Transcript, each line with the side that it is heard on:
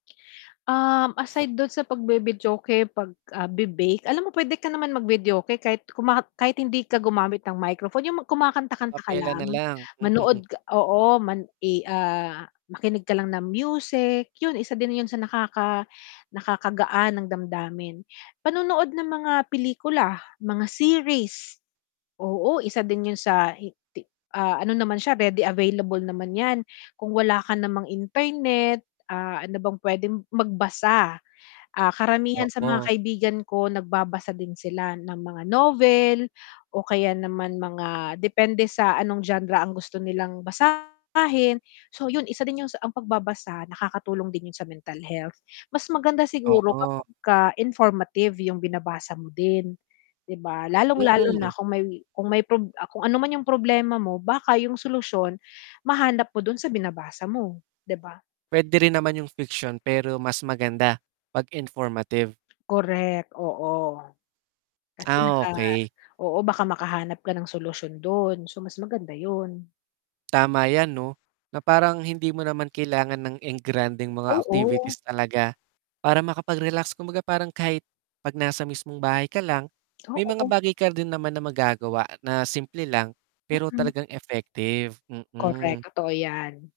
left: Um, aside dun sa pag-vivideoke, pag ah, be bake, alam mo pwede ka naman mag videoke kahit huma kahit hindi ka gumamit ng microphone, yung kumakanta-kanta ka
right: Acapella na
left: lang?
right: lang.
left: Manood oo man eh, ah, makinig ka lang ng music, yun isa din yun sa nakaka nakaka-gaan ng damdamin. Panonood ng mga pelikula, mga series. Oo isa din yun sa i ti ano naman siya ready available naman yan. Kung wala ka namang internet, ah, ano bang pwedeng magbasa. Ah, karamihan sa mga
right: Oo.
left: kaibigan ko nagbabasa din sila ng mga novel, o kaya naman mga depende sa anong genre ang gusto nilang basahin. So yun, isa din yung ang pagbabasa, nakakatulong din yun sa mental health. Mas maganda siguro
right: Oo.
left: kapagka informative yung binabasa mo din. Di ba? Lalong-lalo
right: Mm.
left: na kung may kung may prob kung ano man yung problema mo, baka yung solusyon, mahanap mo dun sa binabasa mo, di ba?
right: Pwede rin naman yung fiction pero mas maganda 'pag informative.
left: Correct, oo. Kasi
right: Ah,
left: naka
right: okey.
left: oo, baka makahanap ka ng solusyon dun, so mas maganda yun.
right: Tama yan 'no. Na parang hindi mo naman kailangan ng engrandeng mga
left: Oo.
right: activities talaga. Para makapag-relax kumbaga parang kahit pag nasa mismong bahay ka lang, may mga
left: Oo.
right: bagay ka din naman na magagawa na simple lang. Pero
left: Hmm.
right: talagang effective, hmm.
left: Correct totoo yan.